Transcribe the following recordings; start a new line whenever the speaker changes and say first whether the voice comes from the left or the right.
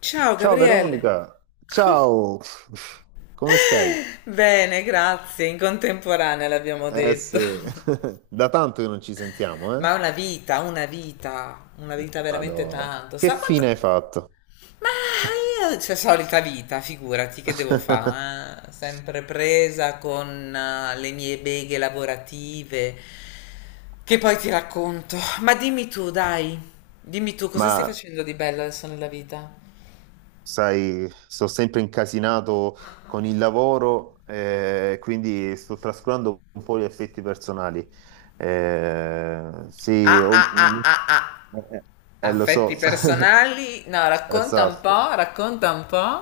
left: Ciao
right: Ciao
left: Gabriele.
right: Veronica,
left: Co-
right: ciao, come stai?
left: Bene, grazie. In contemporanea l'abbiamo
right: Eh
left: detto.
right: sì, da tanto che non ci sentiamo, eh?
left: Ma una vita, una vita, una vita veramente
right: Madò,
left: tanto.
right: che
left: Sa quanto.
right: fine hai fatto?
left: Ma io, c'è solita vita, figurati che devo fare, sempre presa con le mie beghe lavorative, che poi ti racconto. Ma dimmi tu, dai, dimmi tu, cosa stai
right: Ma
left: facendo di bello adesso nella vita?
right: sai, sto sempre incasinato con il lavoro, quindi sto trascurando un po' gli effetti personali. Sì,
left: Ah ah ah ah ah.
right: eh, lo
left: Affetti
right: so,
left: personali? No, racconta un
right: esatto.
left: po', racconta un po'.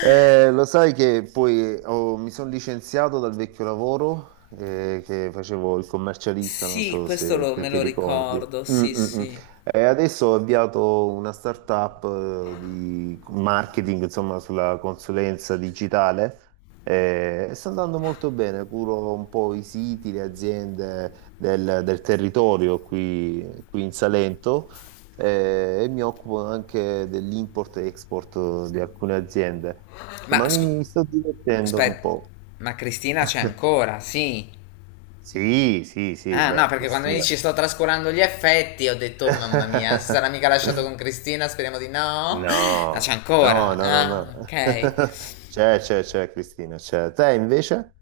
right: Lo sai che poi mi sono licenziato dal vecchio lavoro che facevo il commercialista, non
left: Sì,
right: so
left: questo
right: se, se
left: me
right: ti
left: lo
right: ricordi.
left: ricordo,
right: Mm,
left: sì,
right: mm, mm.
left: sì.
right: E adesso ho avviato una startup di marketing, insomma, sulla consulenza digitale e sta andando molto bene. Curo un po' i siti, le aziende del territorio qui in Salento. E mi occupo anche dell'import e export di alcune aziende.
left: Ma
right: Insomma, mi
left: scusa,
right: mi sto divertendo un
left: aspetta,
right: po'.
left: ma Cristina c'è ancora, sì.
right: Sì, sì, sì,
left: Ah, no,
right: beh,
left: perché quando mi
right: Cristina.
left: dici sto trascurando gli effetti, ho detto, "Oh, mamma mia, si sarà mica lasciato con Cristina, speriamo di no." Ma no, c'è
right: No, no,
left: ancora.
right: no, no,
left: Ah,
right: no.
left: ok.
right: C'è, Cristina, c'è. Te invece?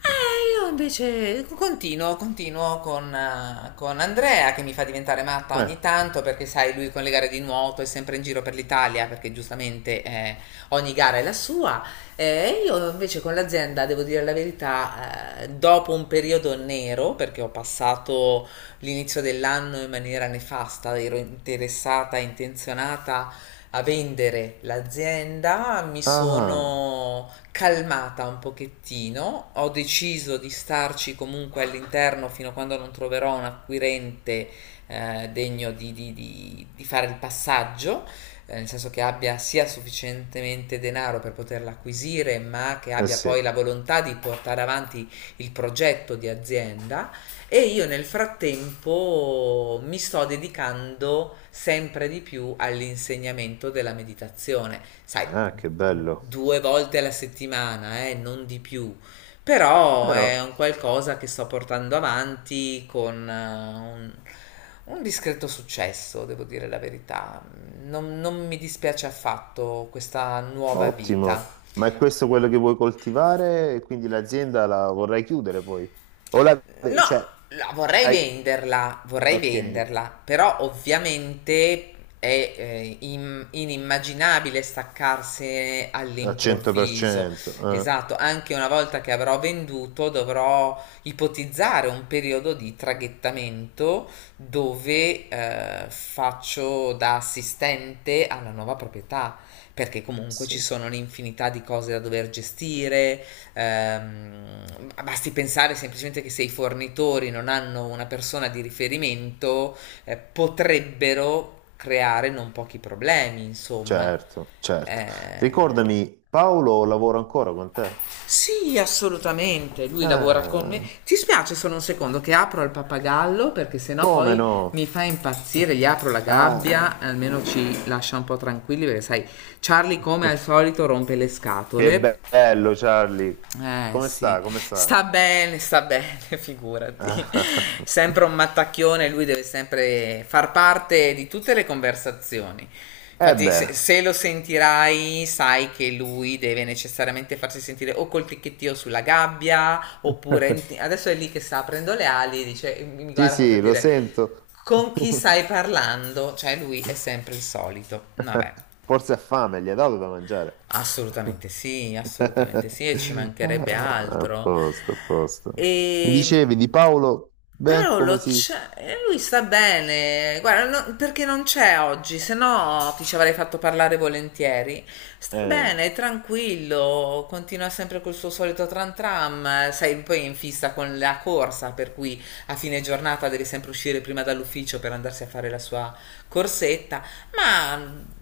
left: Io invece continuo con Andrea che mi fa diventare matta
right: Eh,
left: ogni tanto perché sai, lui con le gare di nuoto è sempre in giro per l'Italia perché giustamente ogni gara è la sua. Io invece con l'azienda, devo dire la verità, dopo un periodo nero, perché ho passato l'inizio dell'anno in maniera nefasta, ero interessata, intenzionata a vendere l'azienda, mi
right: Ah,
left: sono calmata un pochettino, ho deciso di starci comunque all'interno fino a quando non troverò un acquirente degno di, di fare il passaggio, nel senso che abbia sia sufficientemente denaro per poterla acquisire, ma che
right: eh
left: abbia
right: sì,
left: poi la volontà di portare avanti il progetto di azienda. E io nel frattempo mi sto dedicando sempre di più all'insegnamento della meditazione, sai,
right: ah, che bello.
left: due volte alla settimana, non di più. Però
right: Però,
left: è un qualcosa che sto portando avanti con un discreto successo, devo dire la verità. Non mi dispiace affatto questa nuova
right: ottimo.
left: vita.
right: Ma è questo quello che vuoi coltivare? E quindi l'azienda la vorrai chiudere poi? O la...
left: No,
right: cioè,
left: la
right: hai...
left: vorrei
right: ok,
left: venderla, però ovviamente è inimmaginabile staccarsene
right: al
left: all'improvviso.
right: 100%. eh,
left: Esatto, anche una volta che avrò venduto dovrò ipotizzare un periodo di traghettamento dove faccio da assistente alla nuova proprietà, perché comunque ci
right: sì.
left: sono un'infinità di cose da dover gestire. Ehm, basti pensare semplicemente che se i fornitori non hanno una persona di riferimento, potrebbero creare non pochi problemi, insomma.
right: Certo, certo.
left: Eh,
right: Ricordami, Paolo lavora ancora con te?
left: sì, assolutamente. Lui lavora con me.
right: Ah,
left: Ti spiace solo un secondo che apro il pappagallo perché sennò
right: come
left: poi mi
right: no?
left: fa impazzire. Gli apro la
right: Ah,
left: gabbia, almeno ci lascia un po' tranquilli perché sai, Charlie come al solito rompe le scatole.
right: che bello, Charlie.
left: Eh
right: Come
left: sì,
right: sta? Come sta?
left: sta bene, figurati.
right: Ah,
left: Sempre un mattacchione, lui deve sempre far parte di tutte le conversazioni.
right: Eh
left: Infatti, se,
right: beh,
left: se lo sentirai, sai che lui deve necessariamente farsi sentire o col ticchettio sulla gabbia, oppure adesso è lì che sta aprendo le ali e dice, mi
right: sì,
left: guarda come per
right: sì, lo
left: dire,
right: sento.
left: con chi stai parlando? Cioè, lui è sempre il solito. Vabbè.
right: Forse ha fame, gli ha dato da mangiare.
left: Assolutamente sì, e ci
right: Ah,
left: mancherebbe
right: a
left: altro.
right: posto, a posto. Mi
left: E
right: dicevi di Paolo? Beh, come
left: Paolo,
right: si...
left: lui sta bene, guarda, perché non c'è oggi, se no ti ci avrei fatto parlare volentieri. Sta
right: Eh.
left: bene, è tranquillo, continua sempre col suo solito tran tram, sei poi è in fissa con la corsa, per cui a fine giornata deve sempre uscire prima dall'ufficio per andarsi a fare la sua corsetta, ma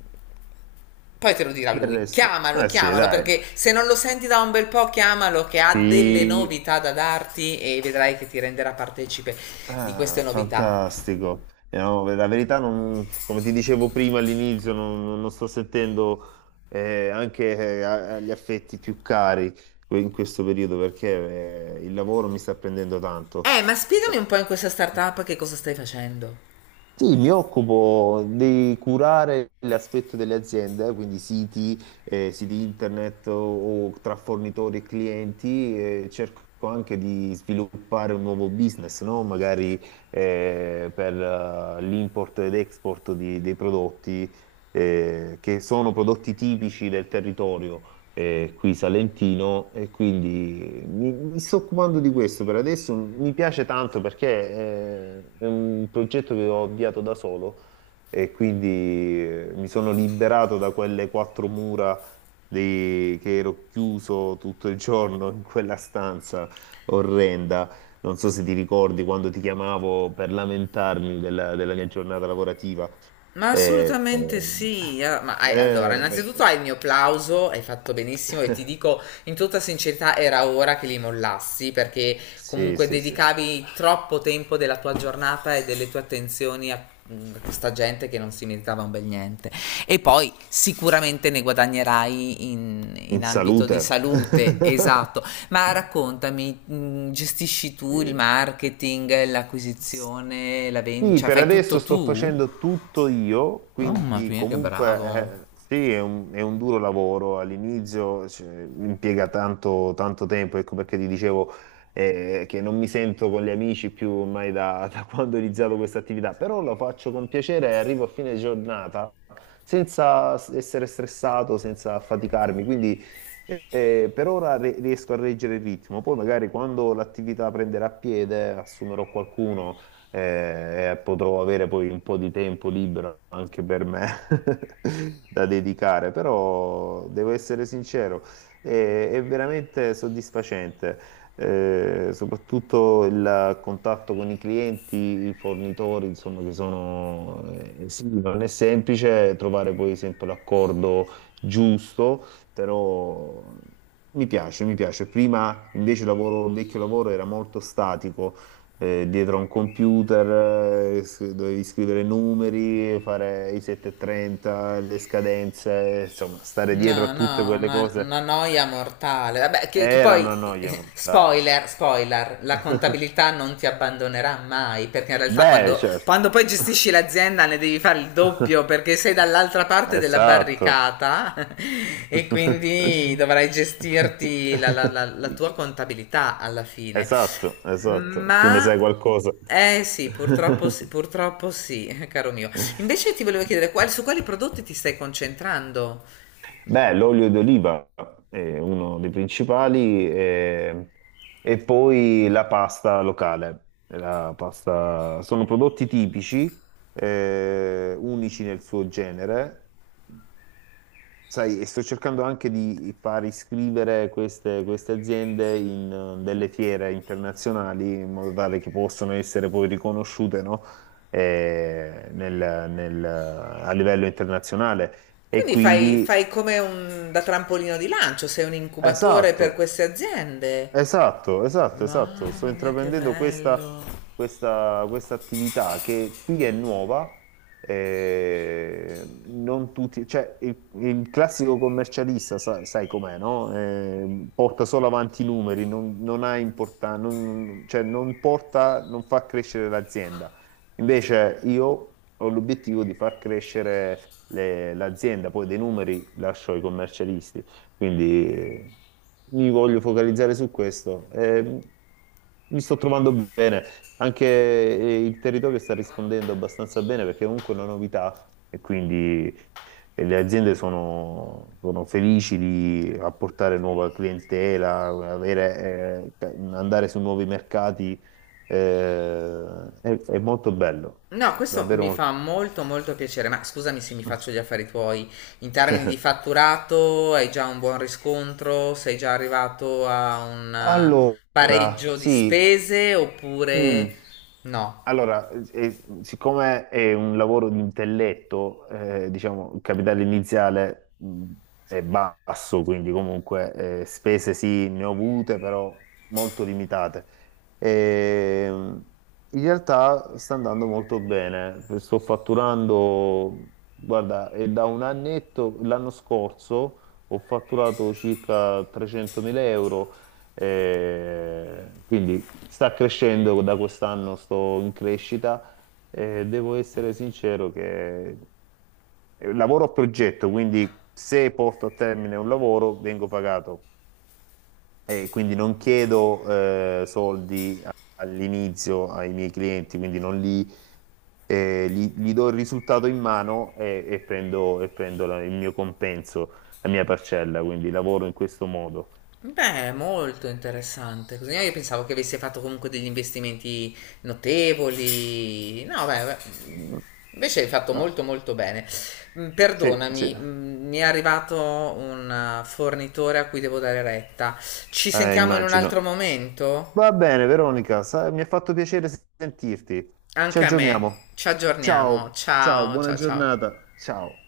left: poi te lo dirà
right: Del
left: lui.
right: resto,
left: Chiamalo,
right: eh sì,
left: chiamalo,
right: dai.
left: perché se non lo senti da un bel po', chiamalo che ha delle
right: Sì.
left: novità da darti e vedrai che ti renderà partecipe di queste
right: Ah,
left: novità.
right: fantastico. No, la verità, come ti dicevo prima all'inizio, non sto sentendo anche agli affetti più cari in questo periodo perché il lavoro mi sta prendendo tanto.
left: Ma spiegami un po' in questa startup che cosa stai facendo.
right: Sì, mi occupo di curare l'aspetto delle aziende, quindi siti, siti internet o tra fornitori e clienti, e cerco anche di sviluppare un nuovo business, no? Magari per l'import ed export dei prodotti che sono prodotti tipici del territorio qui salentino e quindi mi sto occupando di questo per adesso. Mi piace tanto perché è un progetto che ho avviato da solo e quindi mi sono liberato da quelle quattro mura che ero chiuso tutto il giorno in quella stanza orrenda. Non so se ti ricordi quando ti chiamavo per lamentarmi della mia giornata lavorativa.
left: Ma
right: Eh,
left: assolutamente
right: eh,
left: sì, ah, ma allora,
right: eh,
left: innanzitutto hai il mio plauso, hai fatto benissimo e ti dico in tutta sincerità era ora che li mollassi perché
right: sì,
left: comunque
right: sì, sì.
left: dedicavi troppo tempo della tua giornata e delle tue attenzioni a a questa gente che non si meritava un bel niente. E poi sicuramente ne guadagnerai in
right: In
left: ambito di
right: salute.
left: salute, esatto. Ma raccontami, gestisci tu il marketing,
right: Sì.
left: l'acquisizione, la vendita,
right: Sì,
left: cioè
right: per
left: fai
right: adesso
left: tutto
right: sto
left: tu?
right: facendo tutto io,
left: Mamma
right: quindi
left: mia, che bravo.
right: comunque sì, è un duro lavoro. All'inizio cioè, impiega tanto, tanto tempo, ecco perché ti dicevo che non mi sento con gli amici più ormai da, da quando ho iniziato questa attività, però lo faccio con piacere e arrivo a fine giornata senza essere stressato, senza affaticarmi, quindi per ora riesco a reggere il ritmo, poi magari quando l'attività prenderà piede assumerò qualcuno e potrò avere poi un po' di tempo libero anche per me da dedicare, però devo essere sincero, è veramente soddisfacente. Soprattutto il contatto con i clienti, i fornitori, insomma, che sono, sì, non è semplice trovare poi sempre l'accordo giusto, però mi piace, mi piace. Prima invece il lavoro, il vecchio lavoro era molto statico, dietro a un computer, dovevi scrivere numeri, fare i 730, le scadenze, insomma, stare dietro a
left: No,
right: tutte
left: no,
right: quelle
left: una,
right: cose
left: una noia mortale. Vabbè, che
right: era
left: poi,
right: una noia mortale.
left: spoiler, spoiler, la contabilità non ti abbandonerà mai, perché in realtà
right: Beh,
left: quando,
right: certo.
left: quando poi gestisci l'azienda ne devi fare il doppio, perché sei dall'altra parte della
right: Esatto.
left: barricata, e quindi dovrai gestirti la tua contabilità alla fine.
right: Esatto, esatto. Tu ne sai
left: Ma.
right: qualcosa.
left: Eh sì, purtroppo sì, purtroppo sì, caro mio. Invece ti volevo chiedere, su quali prodotti ti stai concentrando?
right: Beh, l'olio d'oliva è uno dei principali e, poi la pasta locale. Sono prodotti tipici, unici nel suo genere. Sai, e sto cercando anche di far iscrivere queste aziende in delle fiere internazionali in modo tale che possano essere poi riconosciute, no? A livello internazionale. E
left: Quindi fai,
right: quindi,
left: fai come un da trampolino di lancio, sei un incubatore per
right: esatto.
left: queste aziende.
right: Esatto, esatto, esatto. Sto
left: Mamma mia, che
right: intraprendendo
left: bello!
right: questa attività che qui è nuova. Non tutti, cioè, il classico commercialista, sai com'è, no? Porta solo avanti i numeri, non ha non, cioè, non porta, non fa crescere l'azienda. Invece io ho l'obiettivo di far crescere l'azienda, poi dei numeri lascio ai commercialisti. Quindi mi voglio focalizzare su questo. Mi sto trovando bene, anche il territorio sta rispondendo abbastanza bene perché è comunque è una novità e quindi le aziende sono felici di apportare nuova clientela, avere, andare su nuovi mercati. È molto bello,
left: No, questo
right: davvero
left: mi fa
right: molto.
left: molto molto piacere, ma scusami se mi faccio gli affari tuoi. In termini di fatturato, hai già un buon riscontro? Sei già arrivato a un
right: Allora,
left: pareggio di
right: sì.
left: spese
right: Mm.
left: oppure no?
right: Allora, siccome è un lavoro di intelletto, diciamo, il capitale iniziale è basso, quindi comunque spese sì, ne ho avute, però molto limitate. Ehm, in realtà sta andando molto bene, sto fatturando, guarda, è da un annetto, l'anno scorso ho fatturato circa 300.000 euro quindi sta crescendo da quest'anno, sto in crescita e devo essere sincero che lavoro a progetto, quindi se porto a termine un lavoro vengo pagato e quindi non chiedo soldi all'inizio ai miei clienti, quindi non li, gli do il risultato in mano e prendo il mio compenso, la mia parcella, quindi lavoro in questo modo.
left: Beh, molto interessante. Così io pensavo che avesse fatto comunque degli investimenti notevoli. No, beh, beh,
right: Mm.
left: invece hai fatto
right: Ah,
left: molto molto bene. Mm,
right: sì, sì,
left: Perdonami, mi è arrivato un fornitore a cui devo dare retta. Ci sentiamo in un altro
right: immagino.
left: momento?
right: Va bene, Veronica, mi ha fatto piacere sentirti. Ci
left: Anche a me.
right: aggiorniamo.
left: Ci aggiorniamo.
right: Ciao, ciao,
left: Ciao,
right: buona
left: ciao, ciao.
right: giornata. Ciao.